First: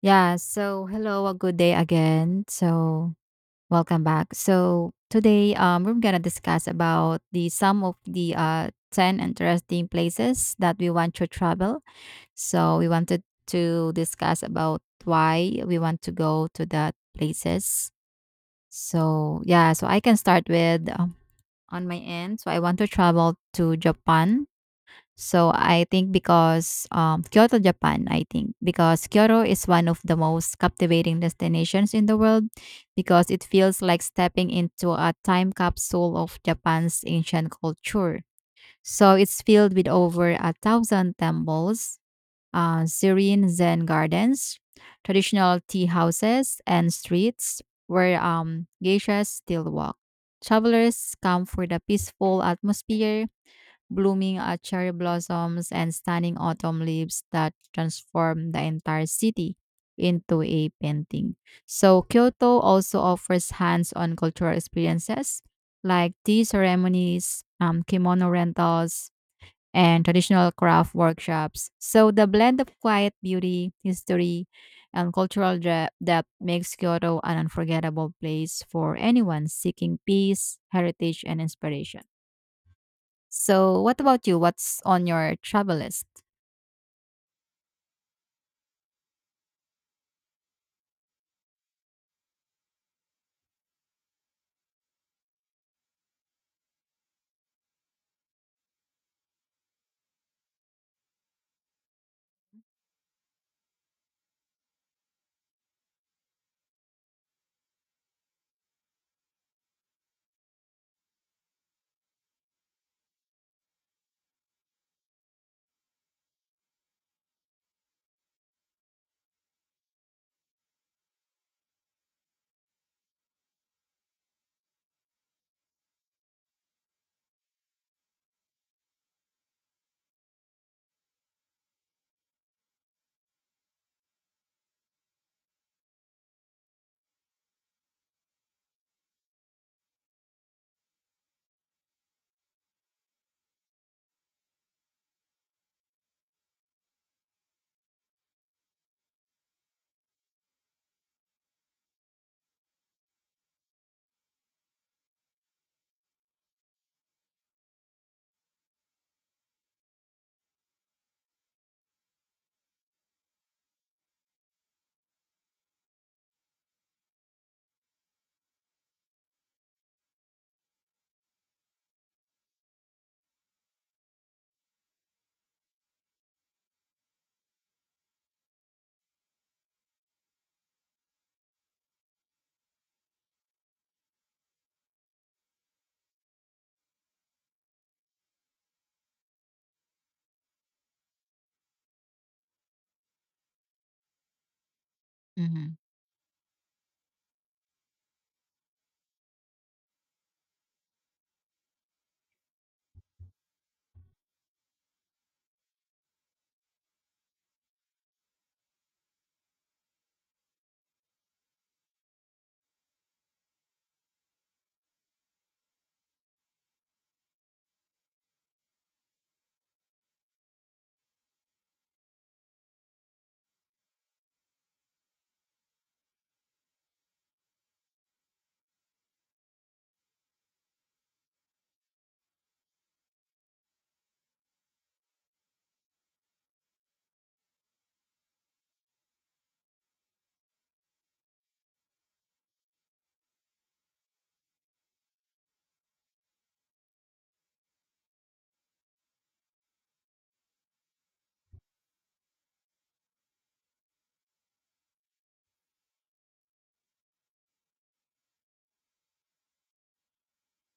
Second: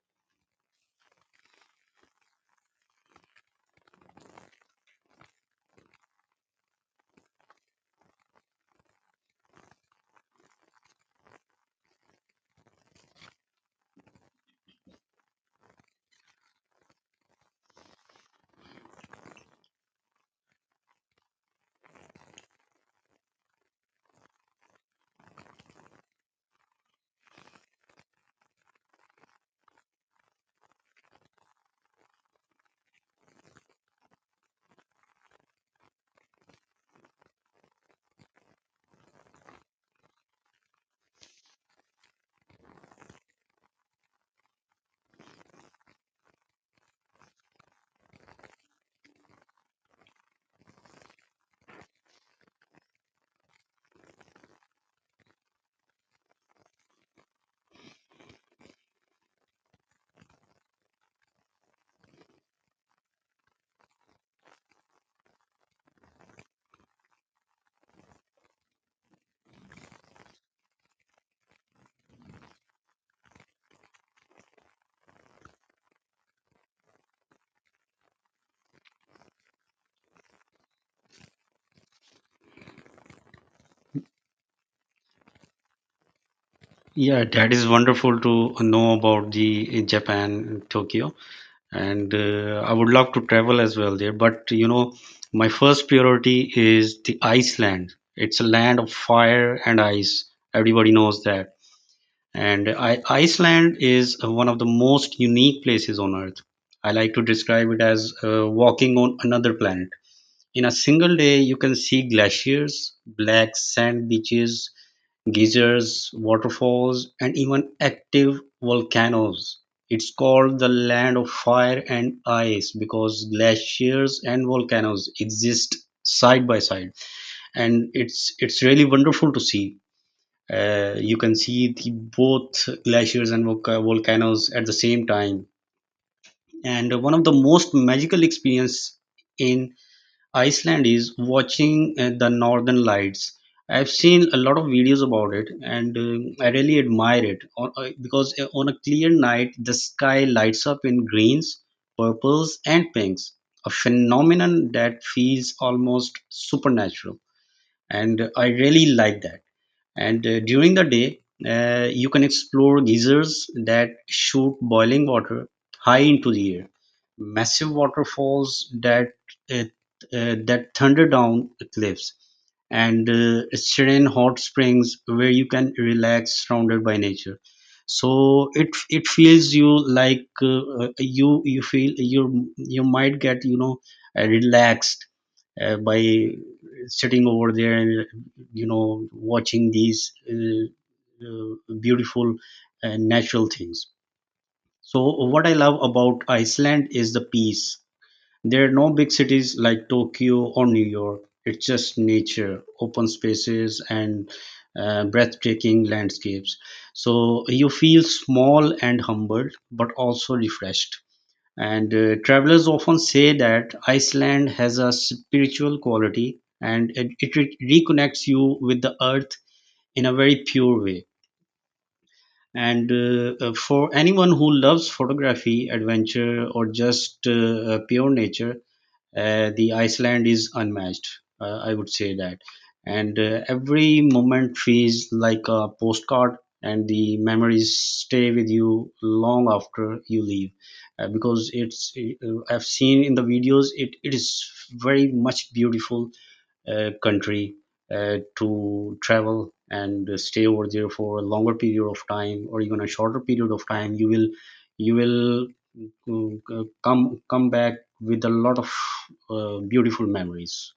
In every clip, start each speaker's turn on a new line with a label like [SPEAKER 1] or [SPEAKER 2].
[SPEAKER 1] Yeah, so hello, a good day again. So welcome back. So today we're gonna discuss about the some of the 10 interesting places that we want to travel. So we wanted to discuss about why we want to go to that places. So yeah, so I can start with on my end. So I want to travel to Japan, so I think because Kyoto, Japan, I think because Kyoto is one of the most captivating destinations in the world because it feels like stepping into a time capsule of Japan's ancient culture. So it's filled with over a thousand temples, serene Zen gardens, traditional tea houses, and streets where geishas still walk. Travelers come for the peaceful atmosphere, blooming cherry blossoms, and stunning autumn leaves that transform the entire city into a painting. So Kyoto also offers hands on cultural experiences like tea ceremonies, kimono rentals, and traditional craft workshops. So the blend of quiet beauty, history, and cultural depth makes Kyoto an unforgettable place for anyone seeking peace, heritage, and inspiration. So, what about you? What's on your travel list?
[SPEAKER 2] Yeah, that is wonderful to know about the Japan, Tokyo, and I would love to travel as well there. But you know, my first priority is the Iceland. It's a land of fire and ice. Everybody knows that. Iceland is one of the most unique places on earth. I like to describe it as walking on another planet. In a single day, you can see glaciers, black sand beaches, geysers, waterfalls, and even active volcanoes. It's called the land of fire and ice because glaciers and volcanoes exist side by side, and it's really wonderful to see. You can see the both glaciers and volcanoes at the same time, and one of the most magical experience in Iceland is watching the northern lights. I've seen a lot of videos about it, and I really admire it, because on a clear night, the sky lights up in greens, purples, and pinks, a phenomenon that feels almost supernatural, and I really like that. And During the day, you can explore geysers that shoot boiling water high into the air, massive waterfalls that uh, that thunder down cliffs, and serene hot springs where you can relax surrounded by nature. So it feels you like you feel you might get relaxed by sitting over there and you know watching these beautiful natural things, so what I
[SPEAKER 1] hmm
[SPEAKER 2] love about Iceland is the peace. There are no big cities like Tokyo or New York. It's just nature, open spaces, and breathtaking landscapes, so you feel small and humbled but also refreshed. And Travelers often say that Iceland has a spiritual quality, and it reconnects you with the earth in a very pure way. And For anyone who loves photography, adventure, or just pure nature, the Iceland is unmatched. I would say that. And Every moment feels like a postcard, and the memories stay with you long after you leave, because it's I've seen in the videos it is very much beautiful country to travel and stay over there for a longer period of time or even a shorter period of time. You will come back with a lot of beautiful memories.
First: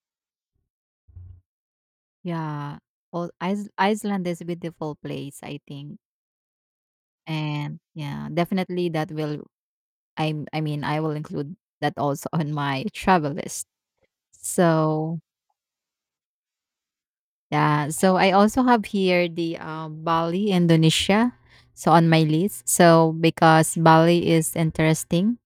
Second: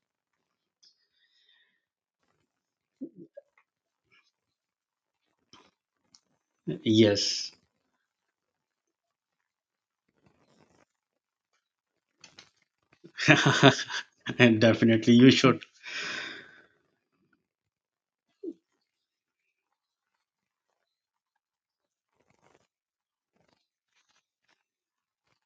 [SPEAKER 1] Yeah. Well, Iceland is a beautiful place, I think.
[SPEAKER 2] Yes,
[SPEAKER 1] And yeah, definitely that will I mean, I will include that also on my travel list.
[SPEAKER 2] and definitely
[SPEAKER 1] So,
[SPEAKER 2] you should.
[SPEAKER 1] yeah, so I also have here the Bali, Indonesia. So on my list, so because Bali is interesting,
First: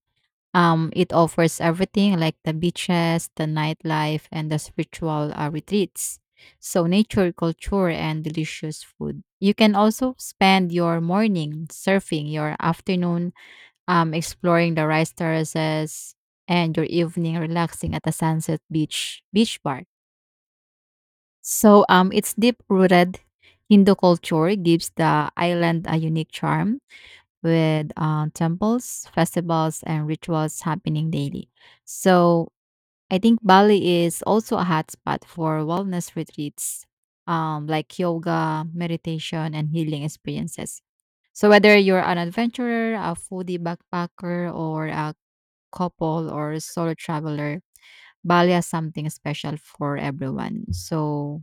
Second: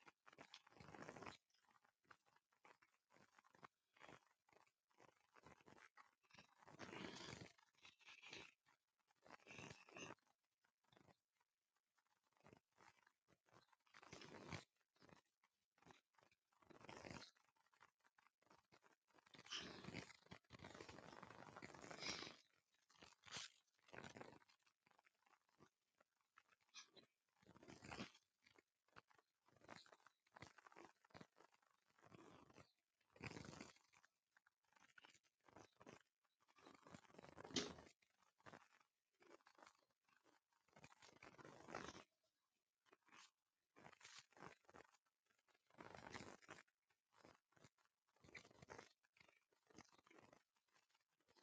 [SPEAKER 1] it offers everything like the beaches, the nightlife, and the spiritual retreats. So nature, culture, and delicious food. You can also spend your morning surfing, your afternoon exploring the rice terraces, and your evening relaxing at the sunset beach bar. So its deep-rooted Hindu culture gives the island a unique charm with temples, festivals, and rituals happening daily. So I think Bali is also a hotspot for wellness retreats, like yoga, meditation, and healing experiences. So whether you're an adventurer, a foodie backpacker, or a couple or solo traveler, Bali has something special for everyone. So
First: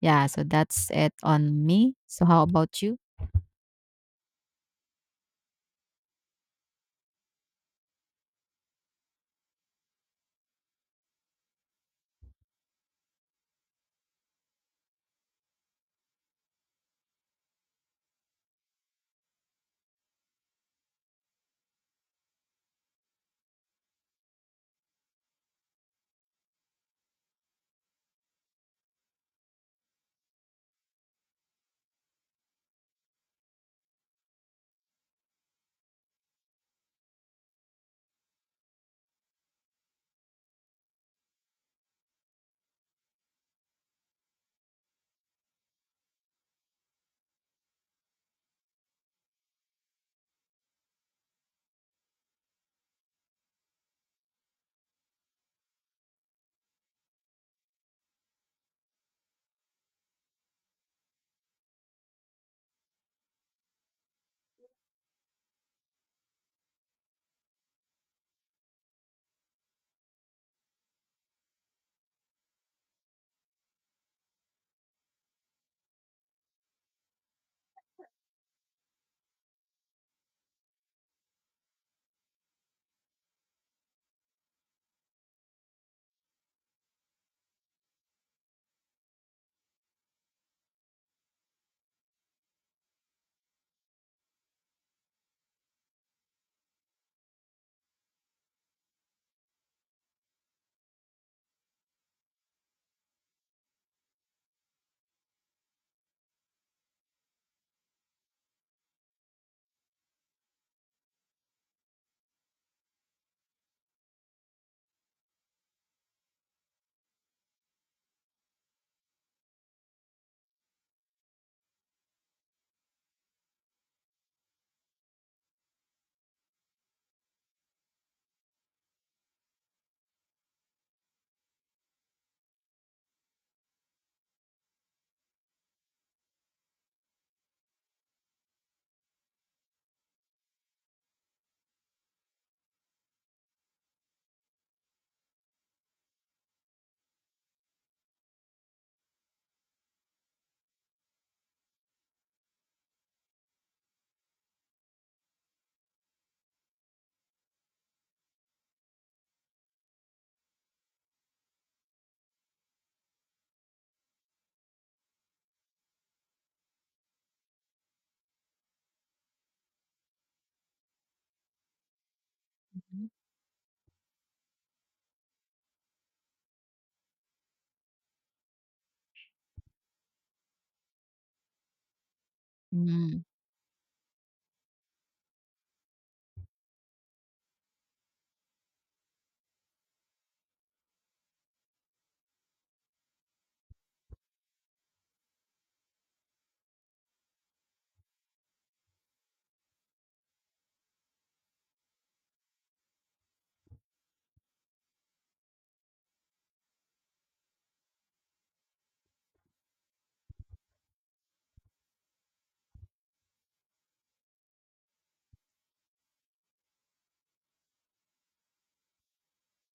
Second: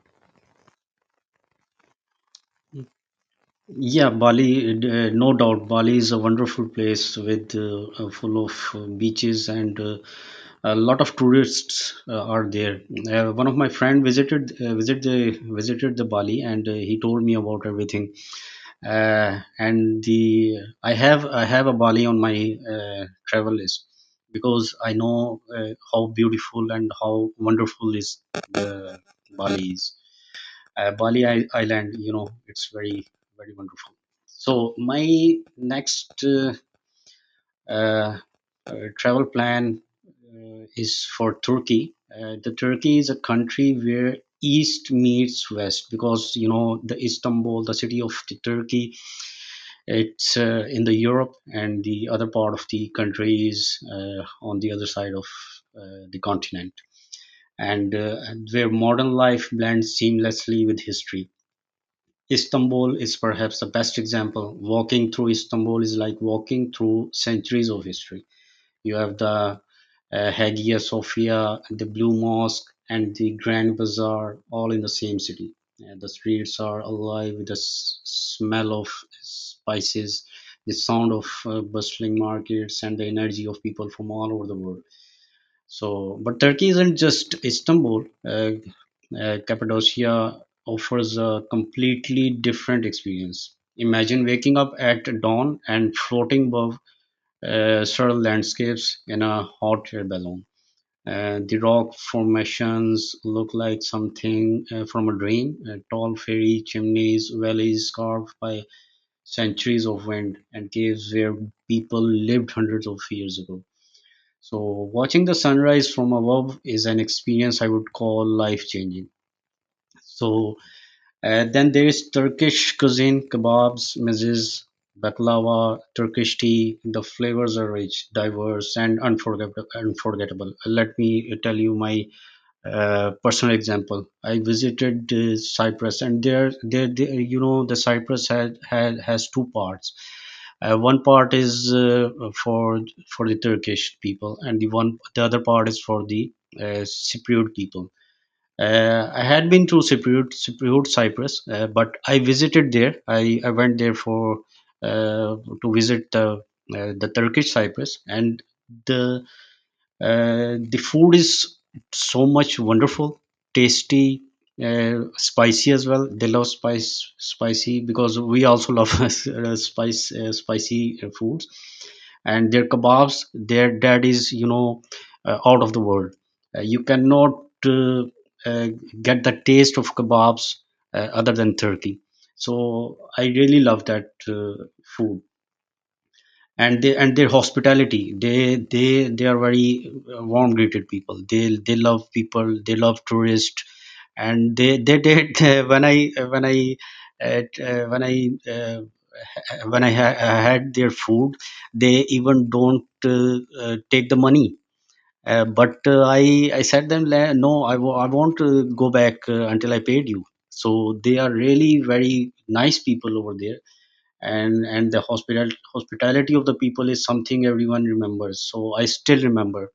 [SPEAKER 1] yeah, so that's it on me. So how about you?
[SPEAKER 2] Yeah, Bali, no doubt, Bali is a wonderful place with full of beaches and a lot of tourists are there. One of my friend visited the Bali, and he told me about everything. And the I have a Bali on my travel list because I know how beautiful and how wonderful is the Bali is. Bali Island, you know, it's very wonderful. So my next uh, travel plan is for Turkey. The Turkey is a country where east meets west, because you know the Istanbul, the city of the Turkey, it's in the Europe, and the other part of the country is on the other side of the continent, and where modern life blends seamlessly with history. Istanbul is perhaps the best example. Walking through Istanbul is like walking through centuries of history. You have the Hagia Sophia, the Blue Mosque, and the Grand Bazaar all in the same city. The streets are alive with the smell of spices, the sound of bustling markets, and the energy of people from all over the world. So, but Turkey isn't just Istanbul. Cappadocia offers a completely different experience. Imagine waking up at dawn and floating above surreal landscapes in a hot air balloon. The rock formations look like something from a dream. Tall fairy chimneys, valleys carved by centuries of wind, and caves where people lived hundreds of years ago. So, watching the sunrise from above is an experience I would call life changing. So, then there is Turkish cuisine, kebabs, mezes, baklava, Turkish tea. The flavors are rich, diverse, and unforgettable. Let me tell you my personal example. I visited Cyprus, and there, you know, the Cyprus had, had has two parts. One part is for for the Turkish people, and the other part is for the Cypriot people. I had been to Cyprus, but I visited there. I went there for uh, to visit the Turkish Cyprus, and the the food is so much wonderful, tasty, spicy as well. They love spice spicy, because we also love spice spicy foods, and their
[SPEAKER 1] Mhm.
[SPEAKER 2] kebabs, their that is you know out of the world. You cannot uh, get the taste of kebabs other than Turkey. So
[SPEAKER 1] Mm,
[SPEAKER 2] I really love that food. And they, and their hospitality, they are very warm greeted people. They love people, they love tourists, and they did, when i when I t- uh, when I had their food, they even don't take the money. I said them, No, I I won't go back until I paid you." So they are really very nice people over there, and the hospital hospitality of the people is something everyone remembers. So I still remember.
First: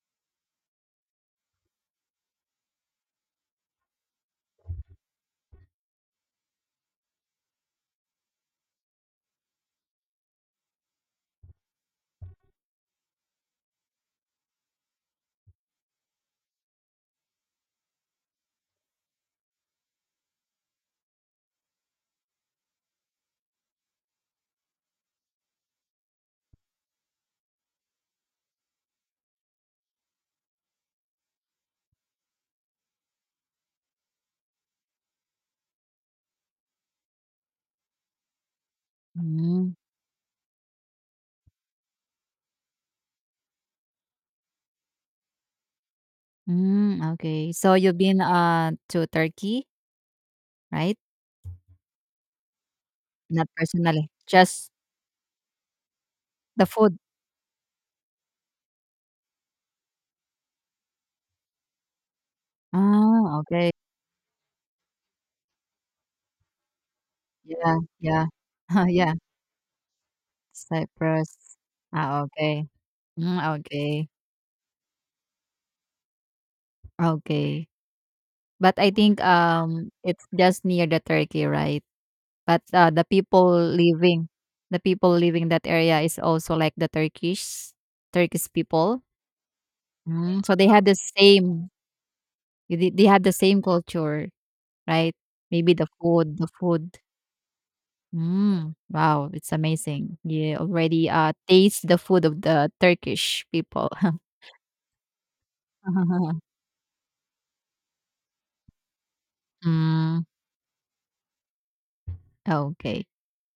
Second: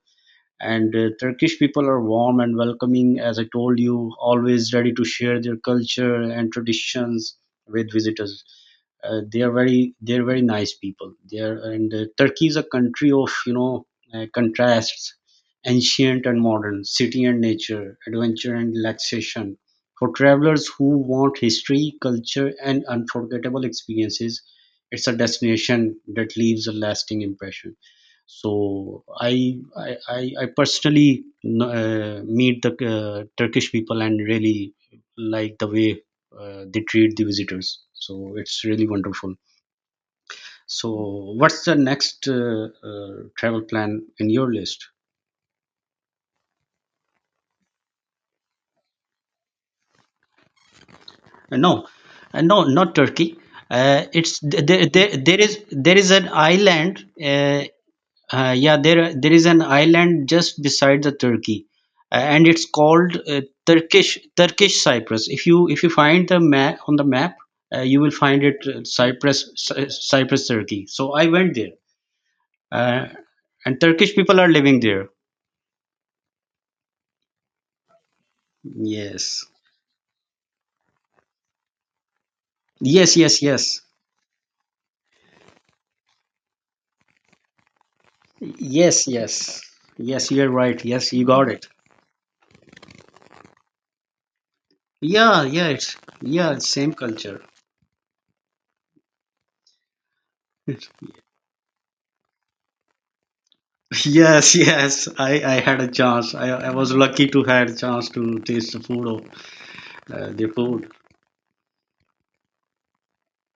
[SPEAKER 2] And Turkish people are warm and welcoming, as I told you, always ready to share their culture and traditions with visitors. They're very nice people, they are. And Turkey is a country of, you know, contrasts: ancient and modern, city and nature, adventure and relaxation. For travelers who want history, culture, and unforgettable experiences, it's a destination that leaves a lasting impression. So I personally no, meet the Turkish people, and really like the way they treat the visitors. So it's really wonderful.
[SPEAKER 1] mm,
[SPEAKER 2] So what's the next travel plan in your list?
[SPEAKER 1] mm, okay. So you've been to Turkey, right?
[SPEAKER 2] No, no, not Turkey.
[SPEAKER 1] Not personally,
[SPEAKER 2] It's th-
[SPEAKER 1] just
[SPEAKER 2] there, there. There is an
[SPEAKER 1] the
[SPEAKER 2] island,
[SPEAKER 1] food.
[SPEAKER 2] yeah, there is an island just beside the Turkey, and it's called
[SPEAKER 1] Ah, okay.
[SPEAKER 2] Turkish Cyprus. If you find the map, on the map,
[SPEAKER 1] Yeah,
[SPEAKER 2] you will
[SPEAKER 1] yeah.
[SPEAKER 2] find it,
[SPEAKER 1] Yeah,
[SPEAKER 2] Cyprus Cyprus Turkey. So I went
[SPEAKER 1] Cyprus.
[SPEAKER 2] there,
[SPEAKER 1] Ah, okay.
[SPEAKER 2] uh,
[SPEAKER 1] Mm,
[SPEAKER 2] and
[SPEAKER 1] okay.
[SPEAKER 2] Turkish people are living there.
[SPEAKER 1] Okay. But I think
[SPEAKER 2] Yes,
[SPEAKER 1] it's just near the Turkey, right? But, the
[SPEAKER 2] yes, yes,
[SPEAKER 1] people
[SPEAKER 2] yes,
[SPEAKER 1] living the people living that area is also like the Turkish people.
[SPEAKER 2] yes, yes, yes.
[SPEAKER 1] Mm,
[SPEAKER 2] You're
[SPEAKER 1] so they
[SPEAKER 2] right.
[SPEAKER 1] had the
[SPEAKER 2] Yes, you got it.
[SPEAKER 1] same they they had the same culture, right?
[SPEAKER 2] Yeah,
[SPEAKER 1] Maybe the food the
[SPEAKER 2] yeah, it's same
[SPEAKER 1] food.
[SPEAKER 2] culture.
[SPEAKER 1] Mm, wow, it's amazing. You already, taste the food of the Turkish people.
[SPEAKER 2] Yes, yes. I had a chance. I was lucky to had a chance to taste the food of
[SPEAKER 1] Mm,
[SPEAKER 2] the food.
[SPEAKER 1] okay.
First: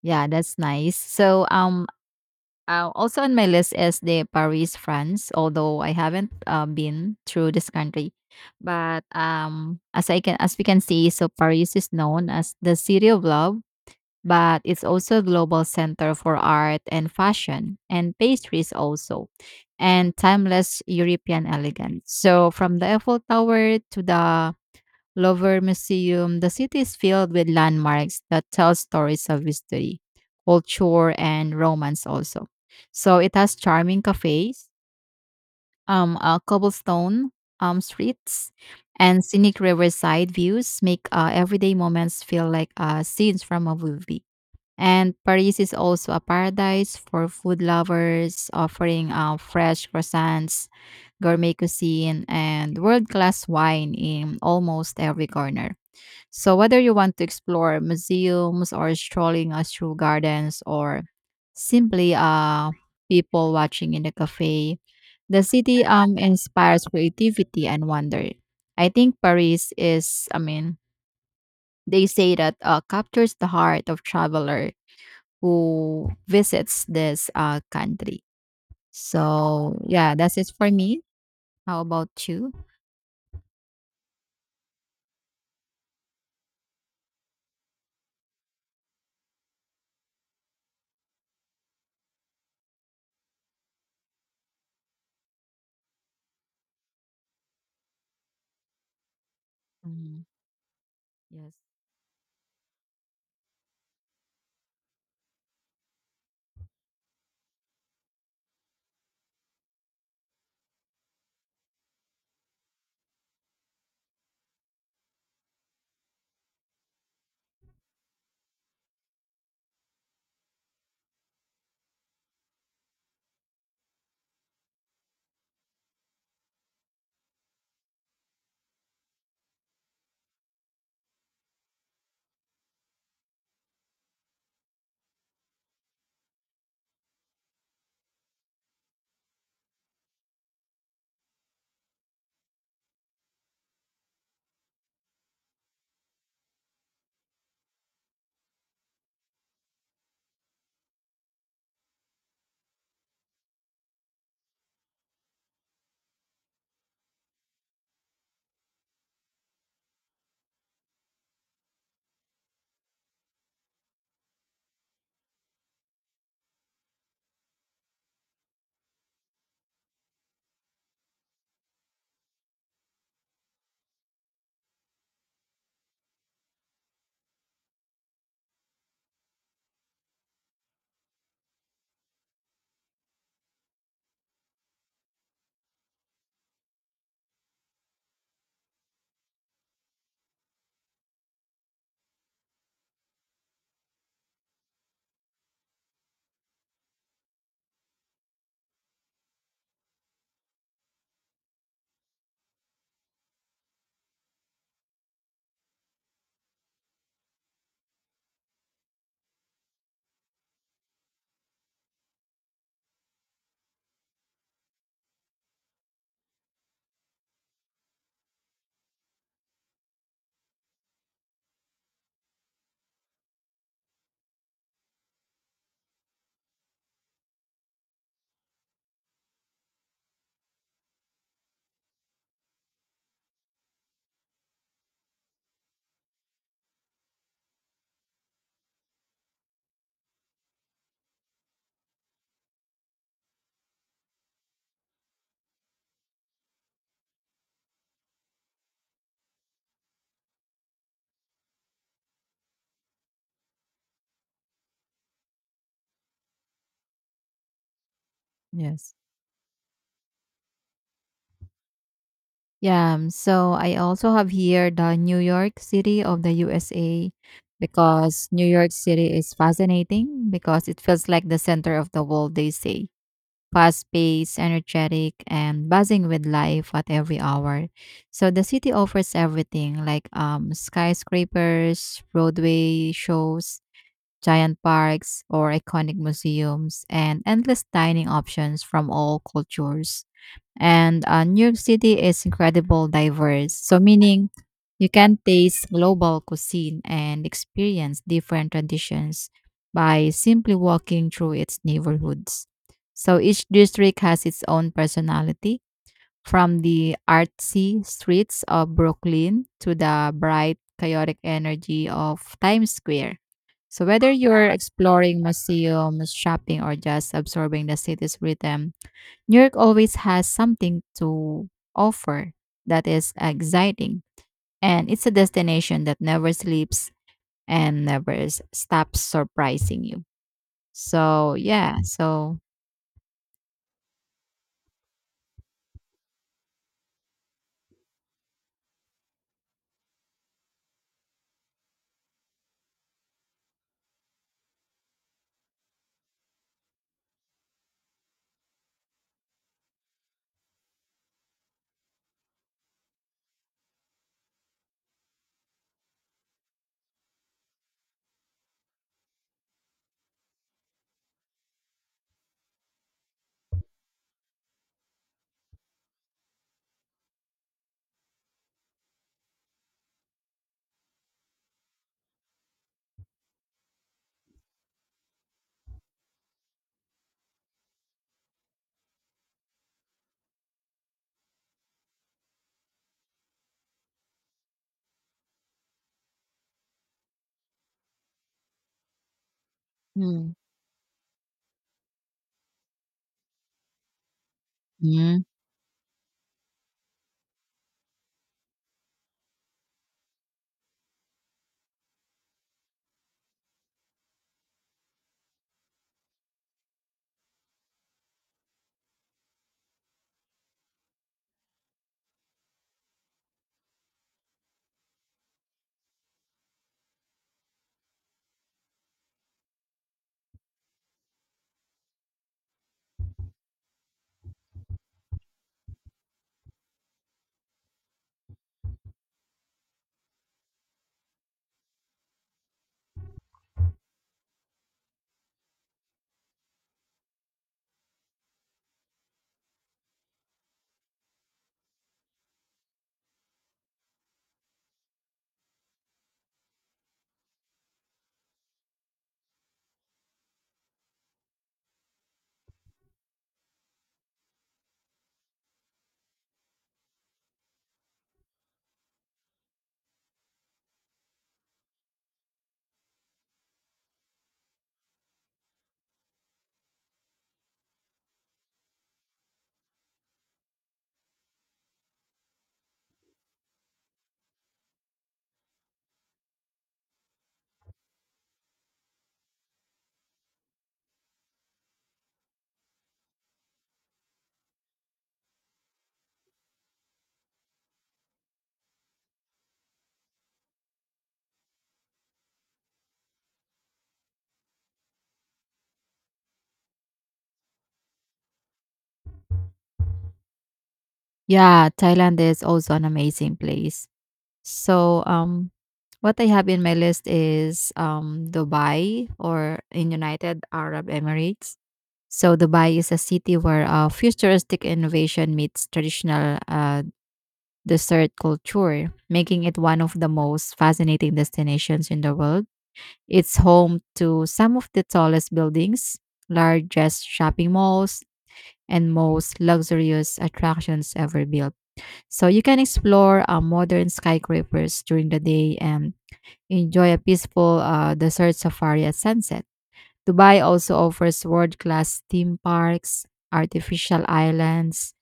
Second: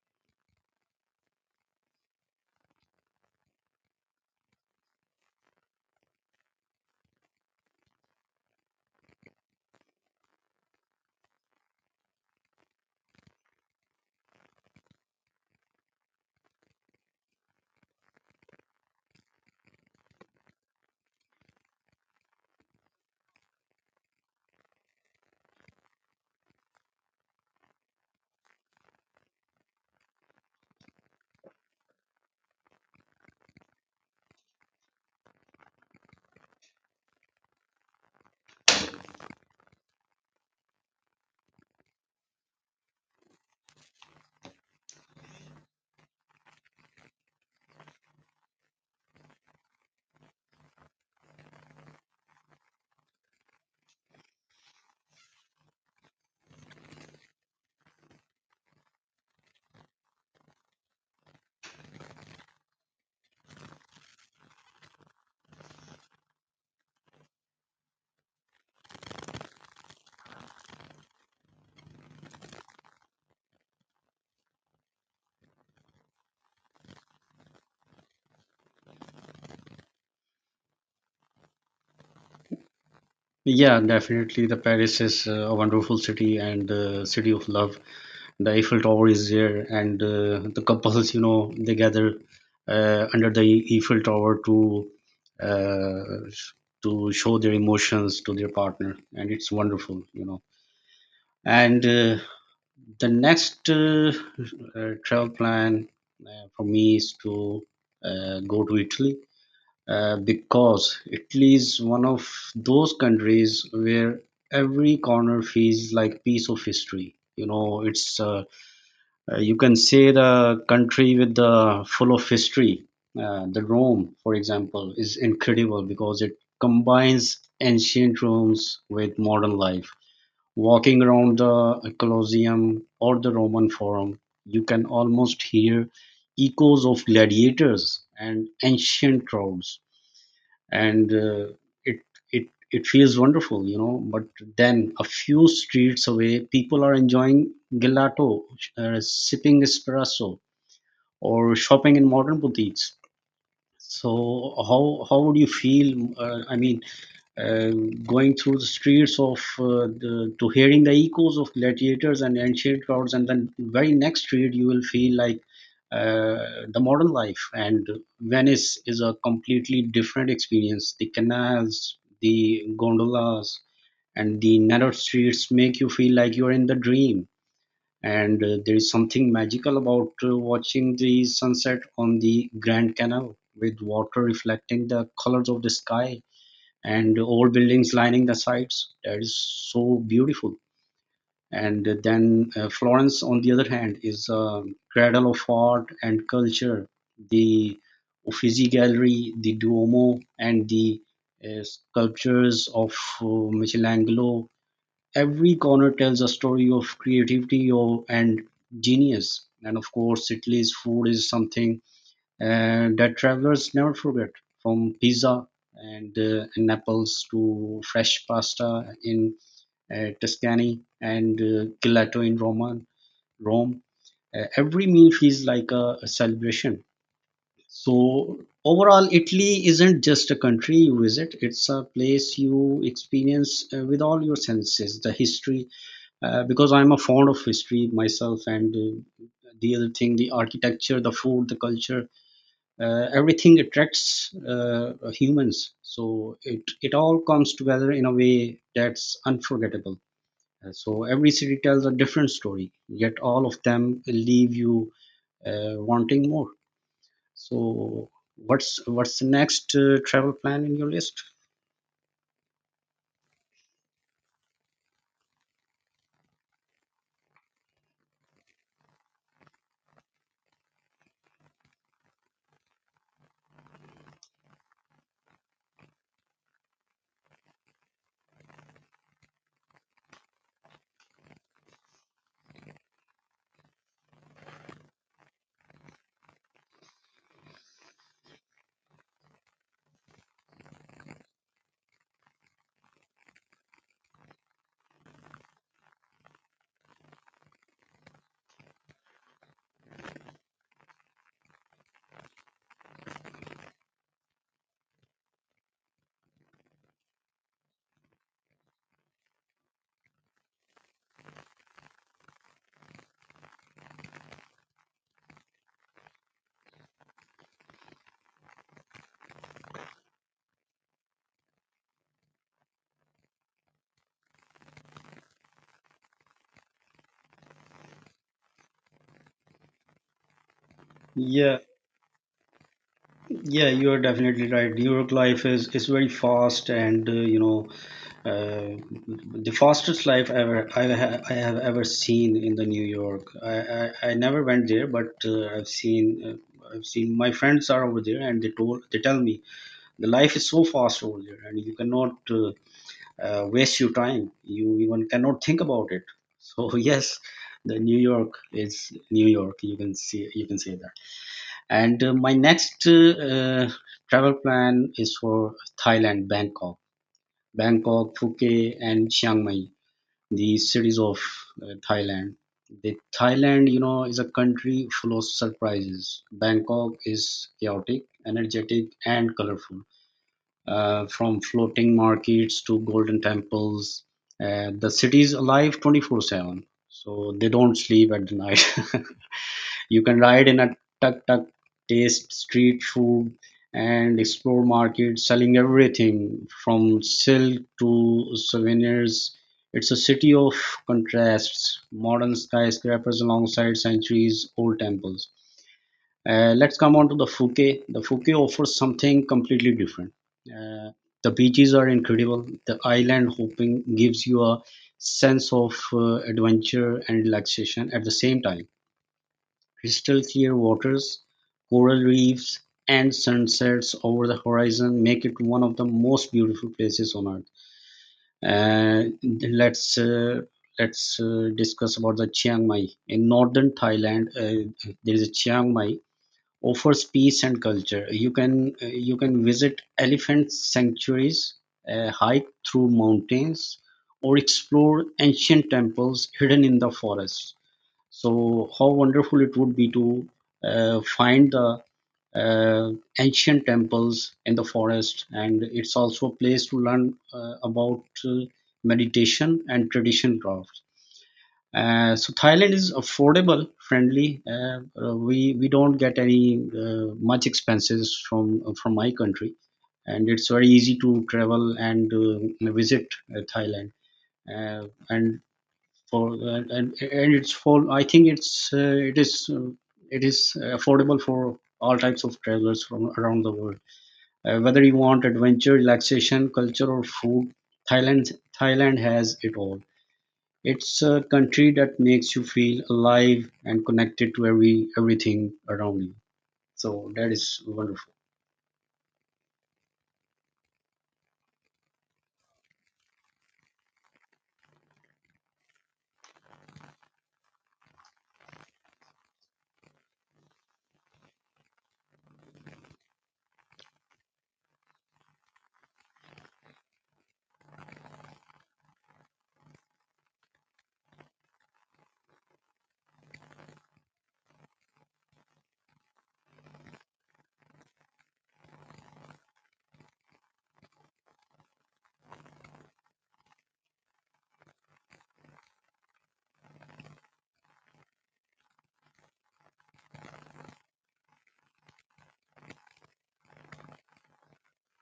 [SPEAKER 1] Yeah, that's nice. So, also on my list is the Paris, France, although I haven't been through this country. But as I can as we can see, so Paris is known as the city of love, but it's also a global center for art and fashion and pastries also, and timeless European elegance. So from the Eiffel Tower to the Louvre Museum, the city is filled with landmarks that tell stories of history, culture, and romance also. So it has charming cafes, cobblestone streets, and scenic riverside views make everyday moments feel like scenes from a movie. And Paris is also a paradise for food lovers, offering fresh croissants, gourmet cuisine, and world class wine in almost every corner. So whether you want to explore museums or strolling through gardens or simply people watching in a cafe, the city inspires creativity and wonder. I think Paris is, I mean, they say that captures the heart of traveler who visits this country. So yeah, that's it for me. How about you?
[SPEAKER 2] Yeah, definitely. The Paris is a wonderful city, and city of love. The Eiffel Tower is there, and the couples, you know, they gather under the Eiffel Tower uh, to show their emotions to their partner, and it's wonderful,
[SPEAKER 1] Mhm.
[SPEAKER 2] you know.
[SPEAKER 1] Yes.
[SPEAKER 2] And The next travel plan for me is to go to Italy, because Italy is one of those countries where every corner feels like piece of history. You know, it's you can say the country with the full of history. The Rome, for example, is incredible because it combines ancient rooms with modern life. Walking around the Colosseum or the Roman Forum, you can almost hear echoes of gladiators and ancient crowds, and it it feels wonderful, you know. But then, a few streets away, people are enjoying gelato, sipping espresso, or shopping in modern boutiques. So, how would you feel? I mean, uh, going through the streets of the, to hearing the echoes of gladiators and ancient crowds, and then very next street you will feel like uh, the modern life. And Venice is a completely different experience. The canals, the gondolas, and the narrow streets make you feel like you're in the dream. And there is something magical about watching the sunset on the Grand Canal, with water reflecting the colors of the sky and old buildings lining the sides. That is so beautiful. And then Florence, on the other hand, is a cradle of art and culture. The Uffizi Gallery, the Duomo, and the sculptures of Michelangelo. Every corner tells a story of creativity and genius. And of course, Italy's food is something and that travelers never forget, from pizza and in Naples to fresh pasta in Tuscany and gelato in Rome. Every meal feels like a celebration. So, overall, Italy isn't just a country you visit, it's a place you experience with all your senses. The history, because I'm a fond of history myself, and the other thing, the architecture, the food, the culture everything attracts humans, so it all comes together in a way that's unforgettable. So every city tells a different story, yet all of them leave you wanting more. So what's
[SPEAKER 1] Yes.
[SPEAKER 2] what's the next travel plan in your list?
[SPEAKER 1] Yeah, so I also have here the New York City of the USA because New York City is fascinating because it feels like the center of the world, they say. Fast paced, energetic, and buzzing with life at every hour. So the city offers everything like skyscrapers, roadway shows, giant parks, or iconic museums, and endless dining options from all cultures. And New York City is incredible diverse. So meaning you can taste global cuisine and experience different traditions by simply walking through its neighborhoods. So each district has its own personality, from the artsy streets of Brooklyn to the bright, chaotic energy of Times Square. So whether you're exploring museums, shopping, or just absorbing the city's rhythm, New York always has something to offer that is exciting, and it's a destination that never sleeps and never stops surprising you. So,
[SPEAKER 2] Yeah,
[SPEAKER 1] yeah, so.
[SPEAKER 2] yeah, you are definitely right. New York life is very fast, and Uh, the fastest life ever I have ever seen in the New York. I never went there, but I've seen my friends are over there, and they tell me the life is so fast over there, and you cannot waste your time. You even cannot think about it. So yes, the New York is New York. You can say that. And my next travel plan is for Thailand, Bangkok. Bangkok, Phuket, and Chiang Mai, the cities of Thailand. The Thailand, you know, is a country full of surprises. Bangkok is chaotic, energetic, and colorful. From floating markets to golden temples, the city is alive 24/7. So they don't sleep at the night. You can
[SPEAKER 1] Mm.
[SPEAKER 2] ride in a tuk tuk, taste street food, and explore
[SPEAKER 1] Mhm.
[SPEAKER 2] markets selling everything from silk to souvenirs. It's a city of contrasts, modern skyscrapers alongside centuries old temples. Let's come on to the Fuke. The Fuke offers something completely different. Uh, the beaches are incredible. The island hopping gives you a sense of adventure and relaxation at the same time. Crystal-clear waters, coral reefs, and sunsets over the horizon make it one of the most beautiful places on earth. Let's uh, let's discuss about the Chiang Mai in northern Thailand. There is a Chiang Mai offers peace and culture. You can visit elephant sanctuaries, hike through mountains, or explore ancient temples hidden in the forest. So, how wonderful it would be to find the uh, ancient temples in the forest, and it's also a place to learn about meditation and tradition crafts. So Thailand is affordable, friendly. We don't get any much expenses from my country, and it's very easy to travel and visit Thailand. And for and and it's for I think it's it is affordable for all types of travelers from around the world. Whether you want adventure, relaxation, culture, or food, Thailand Thailand has it all. It's a country that makes you feel alive and connected to everything around you. So that is wonderful.
[SPEAKER 1] Yeah, Thailand is also an amazing place. So, what I have in my list is Dubai or in United Arab Emirates. So Dubai is a city where futuristic innovation meets traditional dessert culture, making it one of the most fascinating destinations in the world. It's home to some of the tallest buildings, largest shopping malls, and most luxurious attractions ever built. So you can explore modern skyscrapers during the day and enjoy a peaceful desert safari at sunset. Dubai also offers world class theme parks, artificial islands,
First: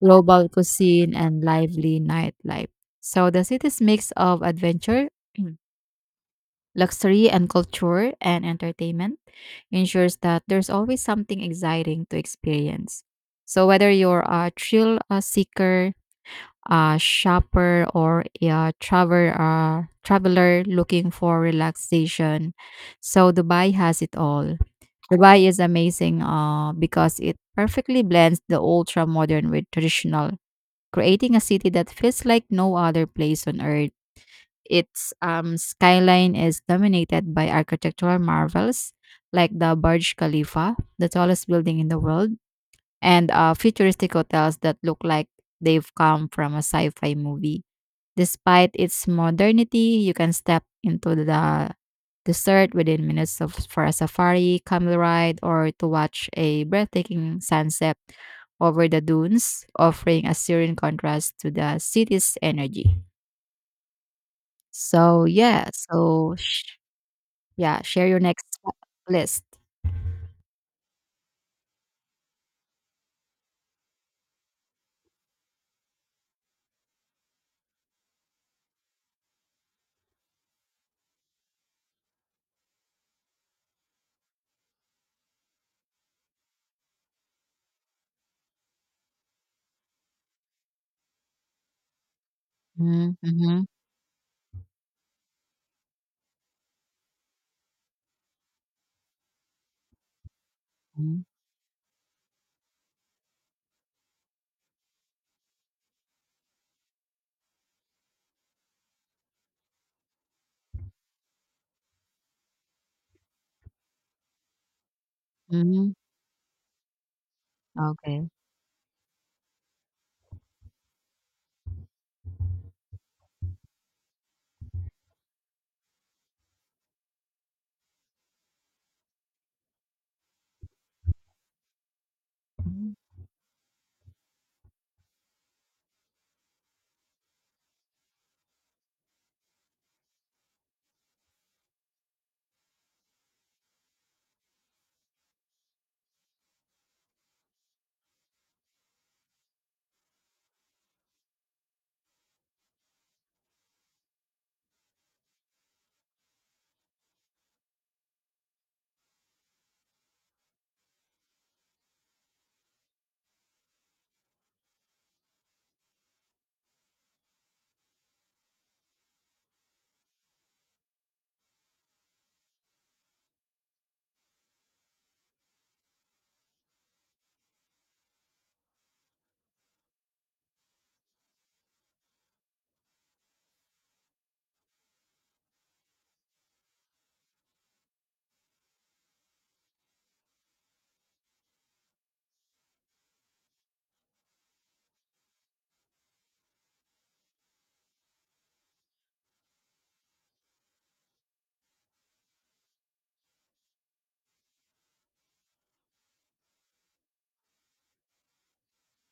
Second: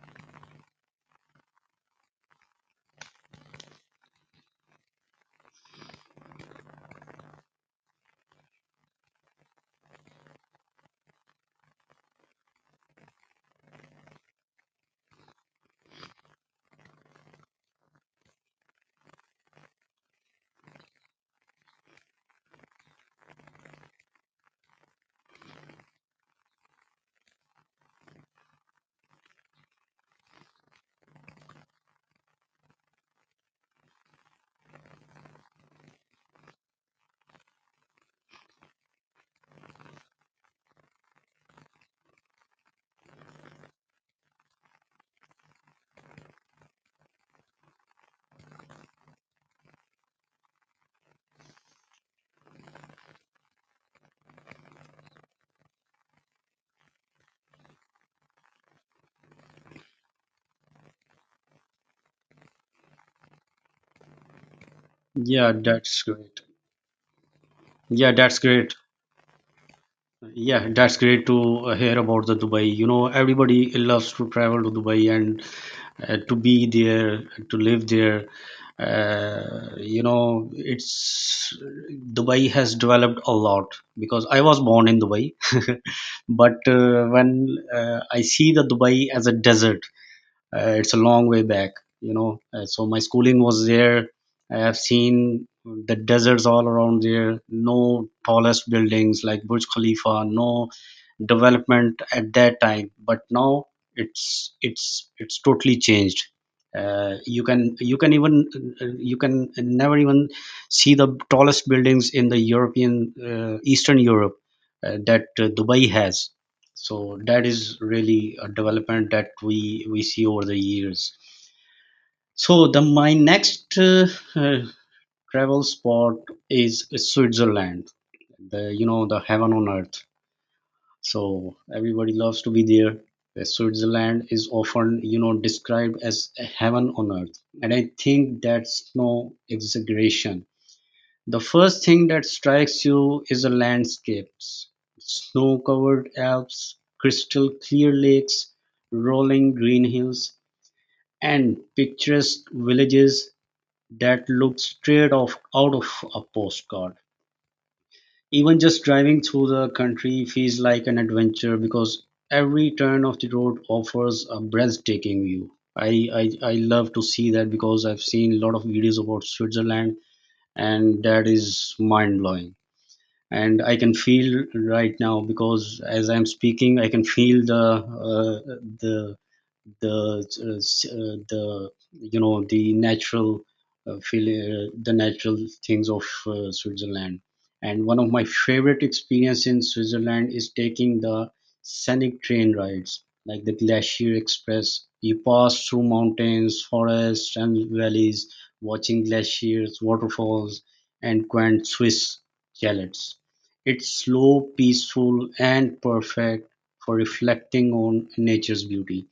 [SPEAKER 1] global cuisine, and lively nightlife. So the city's mix of adventure, luxury, and culture and entertainment ensures that there's always something exciting to experience. So whether you're a thrill seeker, a shopper, or a traveler looking for relaxation, so Dubai has it all. Dubai is amazing because it perfectly blends the ultra modern with traditional, creating a city that feels like no other place on earth. Its skyline is dominated by architectural marvels like the Burj Khalifa, the tallest building in the world, and futuristic hotels that look like they've come from a sci fi movie. Despite its modernity, you can step into the desert within minutes of, for a safari, camel ride, or to watch a breathtaking sunset over the dunes, offering a serene contrast to the city's energy. So
[SPEAKER 2] Yeah,
[SPEAKER 1] yeah,
[SPEAKER 2] that's
[SPEAKER 1] so
[SPEAKER 2] great.
[SPEAKER 1] yeah, share
[SPEAKER 2] Yeah,
[SPEAKER 1] your
[SPEAKER 2] that's
[SPEAKER 1] next
[SPEAKER 2] great.
[SPEAKER 1] list.
[SPEAKER 2] Yeah, that's great to hear about the Dubai. You know, everybody loves to travel to Dubai and to be there, to live there. You know, it's Dubai has developed a lot because I was born in Dubai, but when I see the Dubai as a desert, it's a long way back, you know. So my schooling was
[SPEAKER 1] Mm-hmm.
[SPEAKER 2] there. I have seen the deserts all around there, no tallest buildings like Burj Khalifa, no development at that time, but now it's it's it's totally changed. Uh, you can even you can never even see the tallest buildings in the European, eastern Europe, that Dubai
[SPEAKER 1] Hmm.
[SPEAKER 2] has. So that is really
[SPEAKER 1] Okay.
[SPEAKER 2] a development that we see over the years. So the my next uh, travel spot is Switzerland, the, you know, the heaven on earth. So everybody loves to be there.
[SPEAKER 1] Mhm.
[SPEAKER 2] Switzerland is often, you know, described as a heaven on earth, and I think that's no exaggeration. The first thing that strikes you is the landscapes, snow covered Alps, crystal clear lakes, rolling green hills, and picturesque villages that look straight off out of a postcard. Even just driving through the country feels like an adventure because every turn of the road offers a breathtaking view. I love to see that because I've seen a lot of videos about Switzerland, and that is mind blowing. And I can feel right now because as I'm speaking I can feel the the the you know the natural feel, the natural things of Switzerland. And one of my favorite experience in Switzerland is taking the scenic train rides like the Glacier Express. You pass through mountains, forests, and valleys, watching glaciers, waterfalls, and quaint Swiss chalets. It's slow, peaceful, and perfect for reflecting on nature's beauty.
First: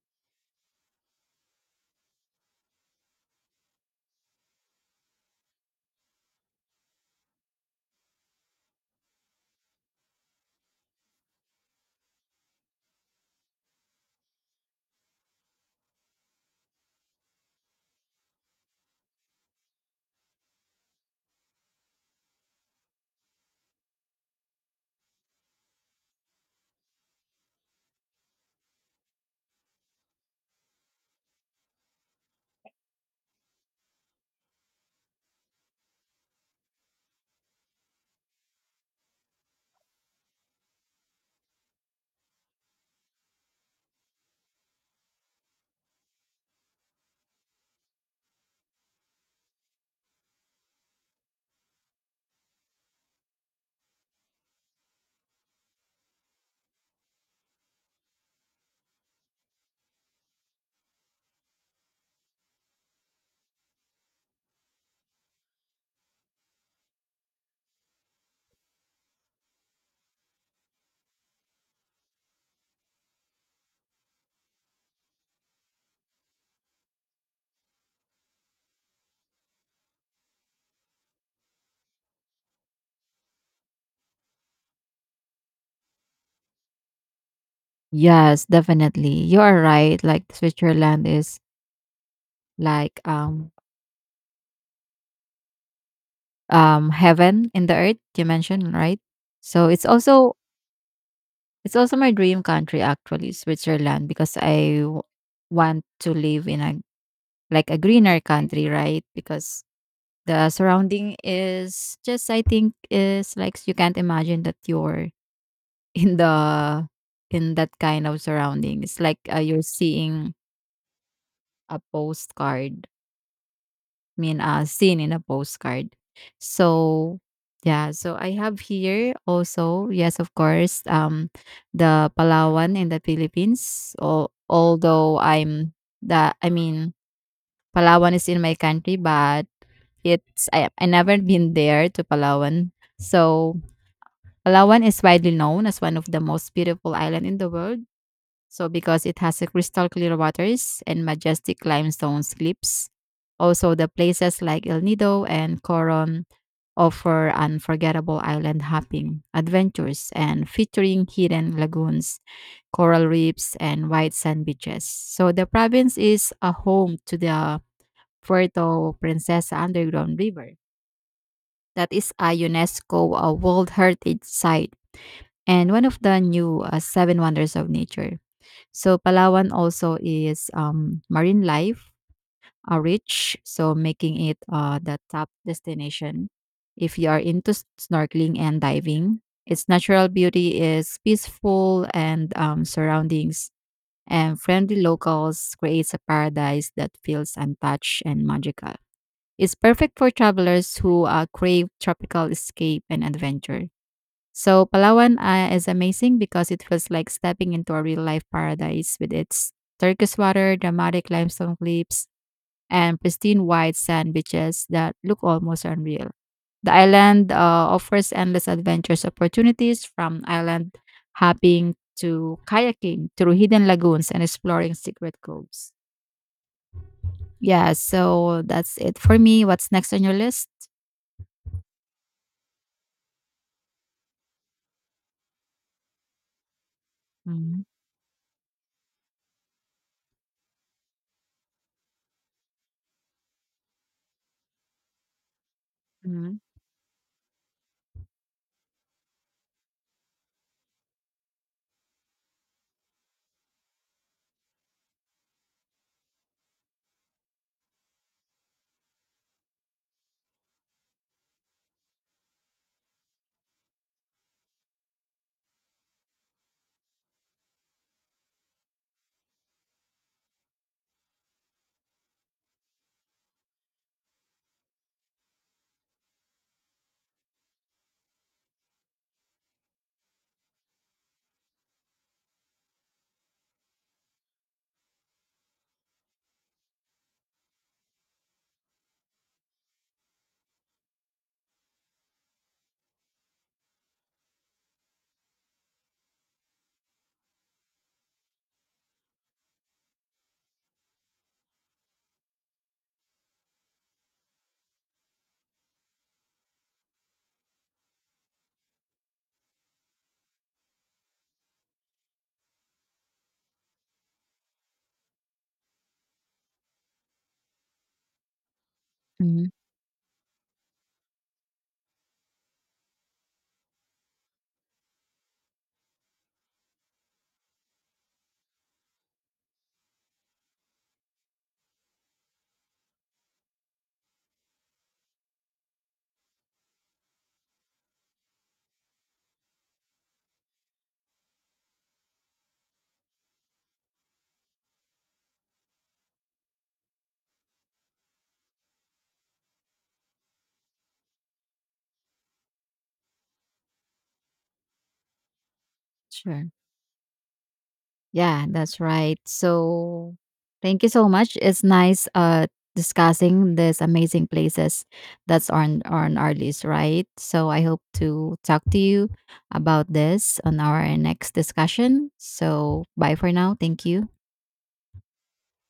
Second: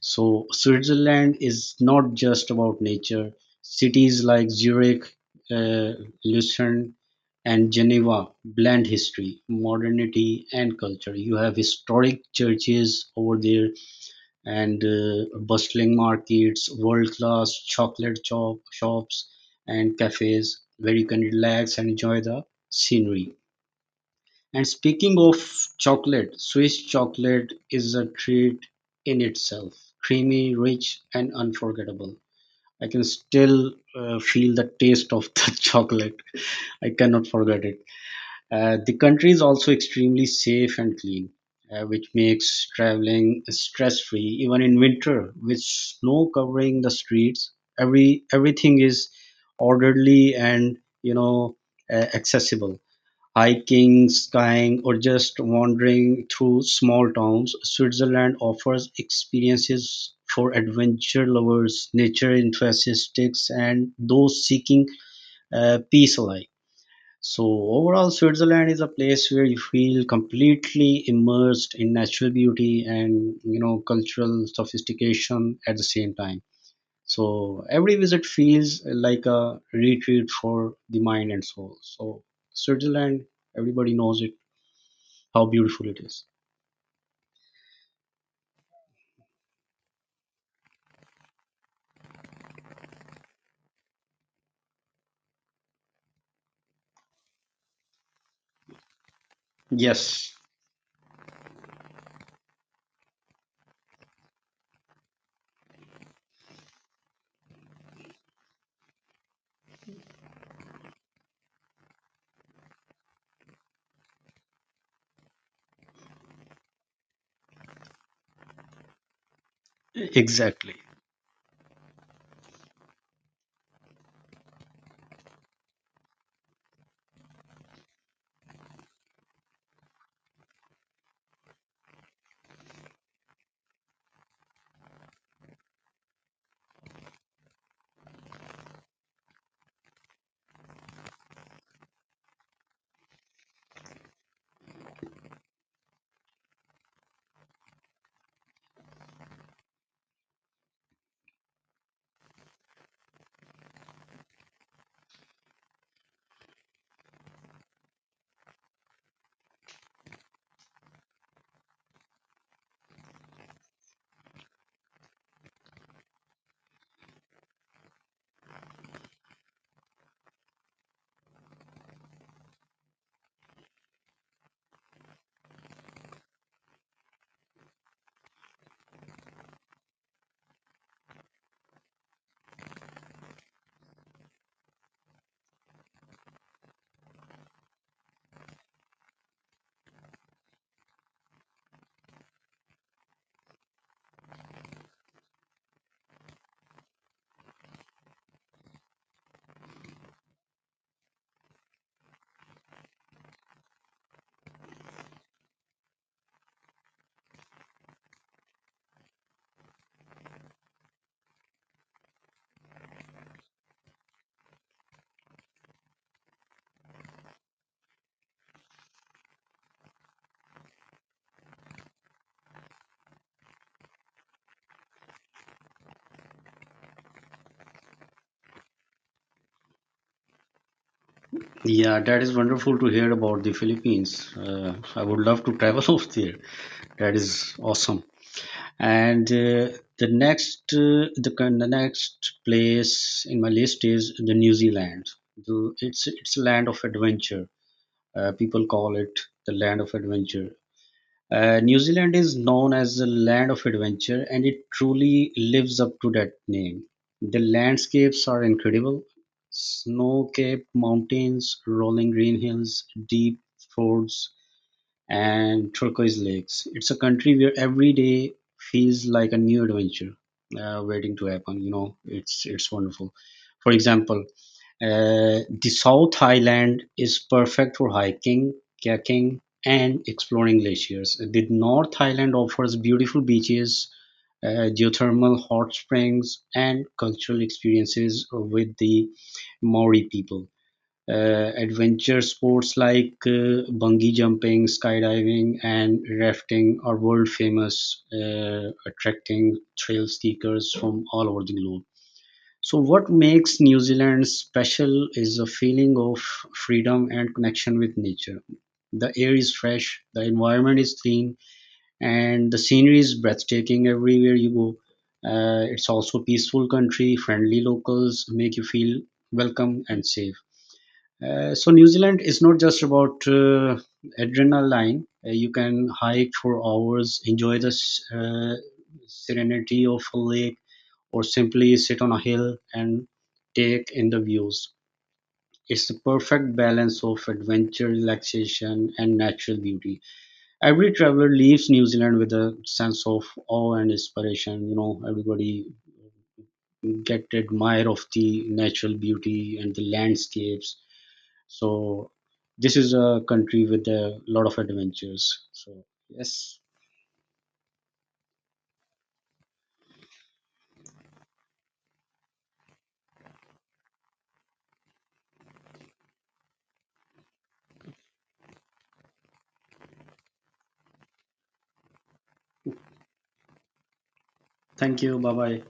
[SPEAKER 2] So, Switzerland is not just about nature. Cities like Zurich, uh, Lucerne, and Geneva blend history, modernity, and culture. You have historic churches over there, and bustling markets, world class shops, and cafes where you can relax and enjoy the scenery. And speaking of chocolate, Swiss chocolate is a treat in itself. Creamy, rich, and unforgettable. I can still feel the taste of the chocolate. I cannot forget it. The country is also extremely safe and clean, which makes traveling stress free, even in winter, with snow covering the streets. Everything is orderly and, you know, accessible. Hiking, skiing, or just wandering through small towns, Switzerland offers experiences for adventure lovers, nature enthusiasts, and those seeking peace alike. So, overall, Switzerland is a place where you feel completely immersed in natural beauty and, you know, cultural sophistication at the same time. So, every visit feels like a retreat for the mind and soul. So, Switzerland, everybody knows it, how beautiful it is.
[SPEAKER 1] Yes, definitely. You are right. Like Switzerland is like heaven in the earth, you mentioned, right? So it's also
[SPEAKER 2] Yes,
[SPEAKER 1] it's also my dream country, actually, Switzerland, because I want to live in a greener country, right? Because the surrounding is just, I think, is like you can't imagine that you're in the in that kind of surrounding. It's like you're seeing
[SPEAKER 2] exactly.
[SPEAKER 1] a postcard, mean seen in a postcard. So yeah, so I have here also, yes, of course, the Palawan in the Philippines. Although I'm I mean, Palawan is in my country, but it's I never been there to Palawan. So Palawan is widely known as one of the most beautiful island in the world, so because it has a crystal clear waters and majestic limestone cliffs. Also, the places like El Nido and Coron offer unforgettable island hopping adventures and featuring hidden lagoons, coral reefs, and white sand beaches. So the province is a home to the Puerto Princesa underground river that is a UNESCO World Heritage Site and one of the new seven wonders of nature. So Palawan also is marine life rich, so making it the top destination if you are into snorkeling and diving. Its natural beauty is peaceful and surroundings and friendly locals creates a paradise that feels untouched and magical. It's perfect for travelers who crave tropical escape and adventure. So Palawan is amazing because it feels like stepping into a real life paradise with its turquoise water, dramatic limestone cliffs, and pristine white sand beaches that look almost unreal. The island offers endless adventures opportunities from island hopping to kayaking through hidden lagoons and exploring secret coves. Yeah, so that's it for me. What's next on your list?
[SPEAKER 2] Yeah, that is wonderful to hear about the Philippines. I would love to travel over there. That is
[SPEAKER 1] Mm-hmm.
[SPEAKER 2] awesome. And the next place in my list is the New Zealand. The, it's a land of adventure. People call it the land of adventure. New Zealand is known as the land of adventure, and it truly lives up to that name. The landscapes are incredible, snow capped mountains, rolling green hills, deep fords, and turquoise lakes. It's a country where every day feels like a new adventure waiting to happen. You know, it's wonderful. For example, the South Highland is perfect for hiking, kayaking, and exploring glaciers. The North Highland offers beautiful beaches, geothermal hot springs, and cultural experiences with the Maori people. Adventure sports like bungee jumping, skydiving, and rafting are world famous, attracting trail seekers from all over the globe. So, what makes New Zealand special is a feeling of freedom and connection with nature. The air is fresh, the environment is clean, and the scenery is breathtaking everywhere you go. It's also a peaceful country, friendly locals make you feel
[SPEAKER 1] Hmm.
[SPEAKER 2] welcome and safe. So, New Zealand is not just about adrenaline. You can hike for hours, enjoy the serenity of a lake, or simply sit on a hill and take in the views. It's the perfect balance of adventure, relaxation, and natural beauty. Every traveler leaves New Zealand with a sense of awe and inspiration. You know, everybody get to admire of the natural beauty and the landscapes. So this is a country with a lot of adventures. So
[SPEAKER 1] Sure.
[SPEAKER 2] yes,
[SPEAKER 1] Yeah, that's right. So thank you so much. It's nice discussing these amazing places that's on our list, right? So I hope to talk to you about this on our next discussion. So bye for now. Thank you.
[SPEAKER 2] thank you. Bye bye.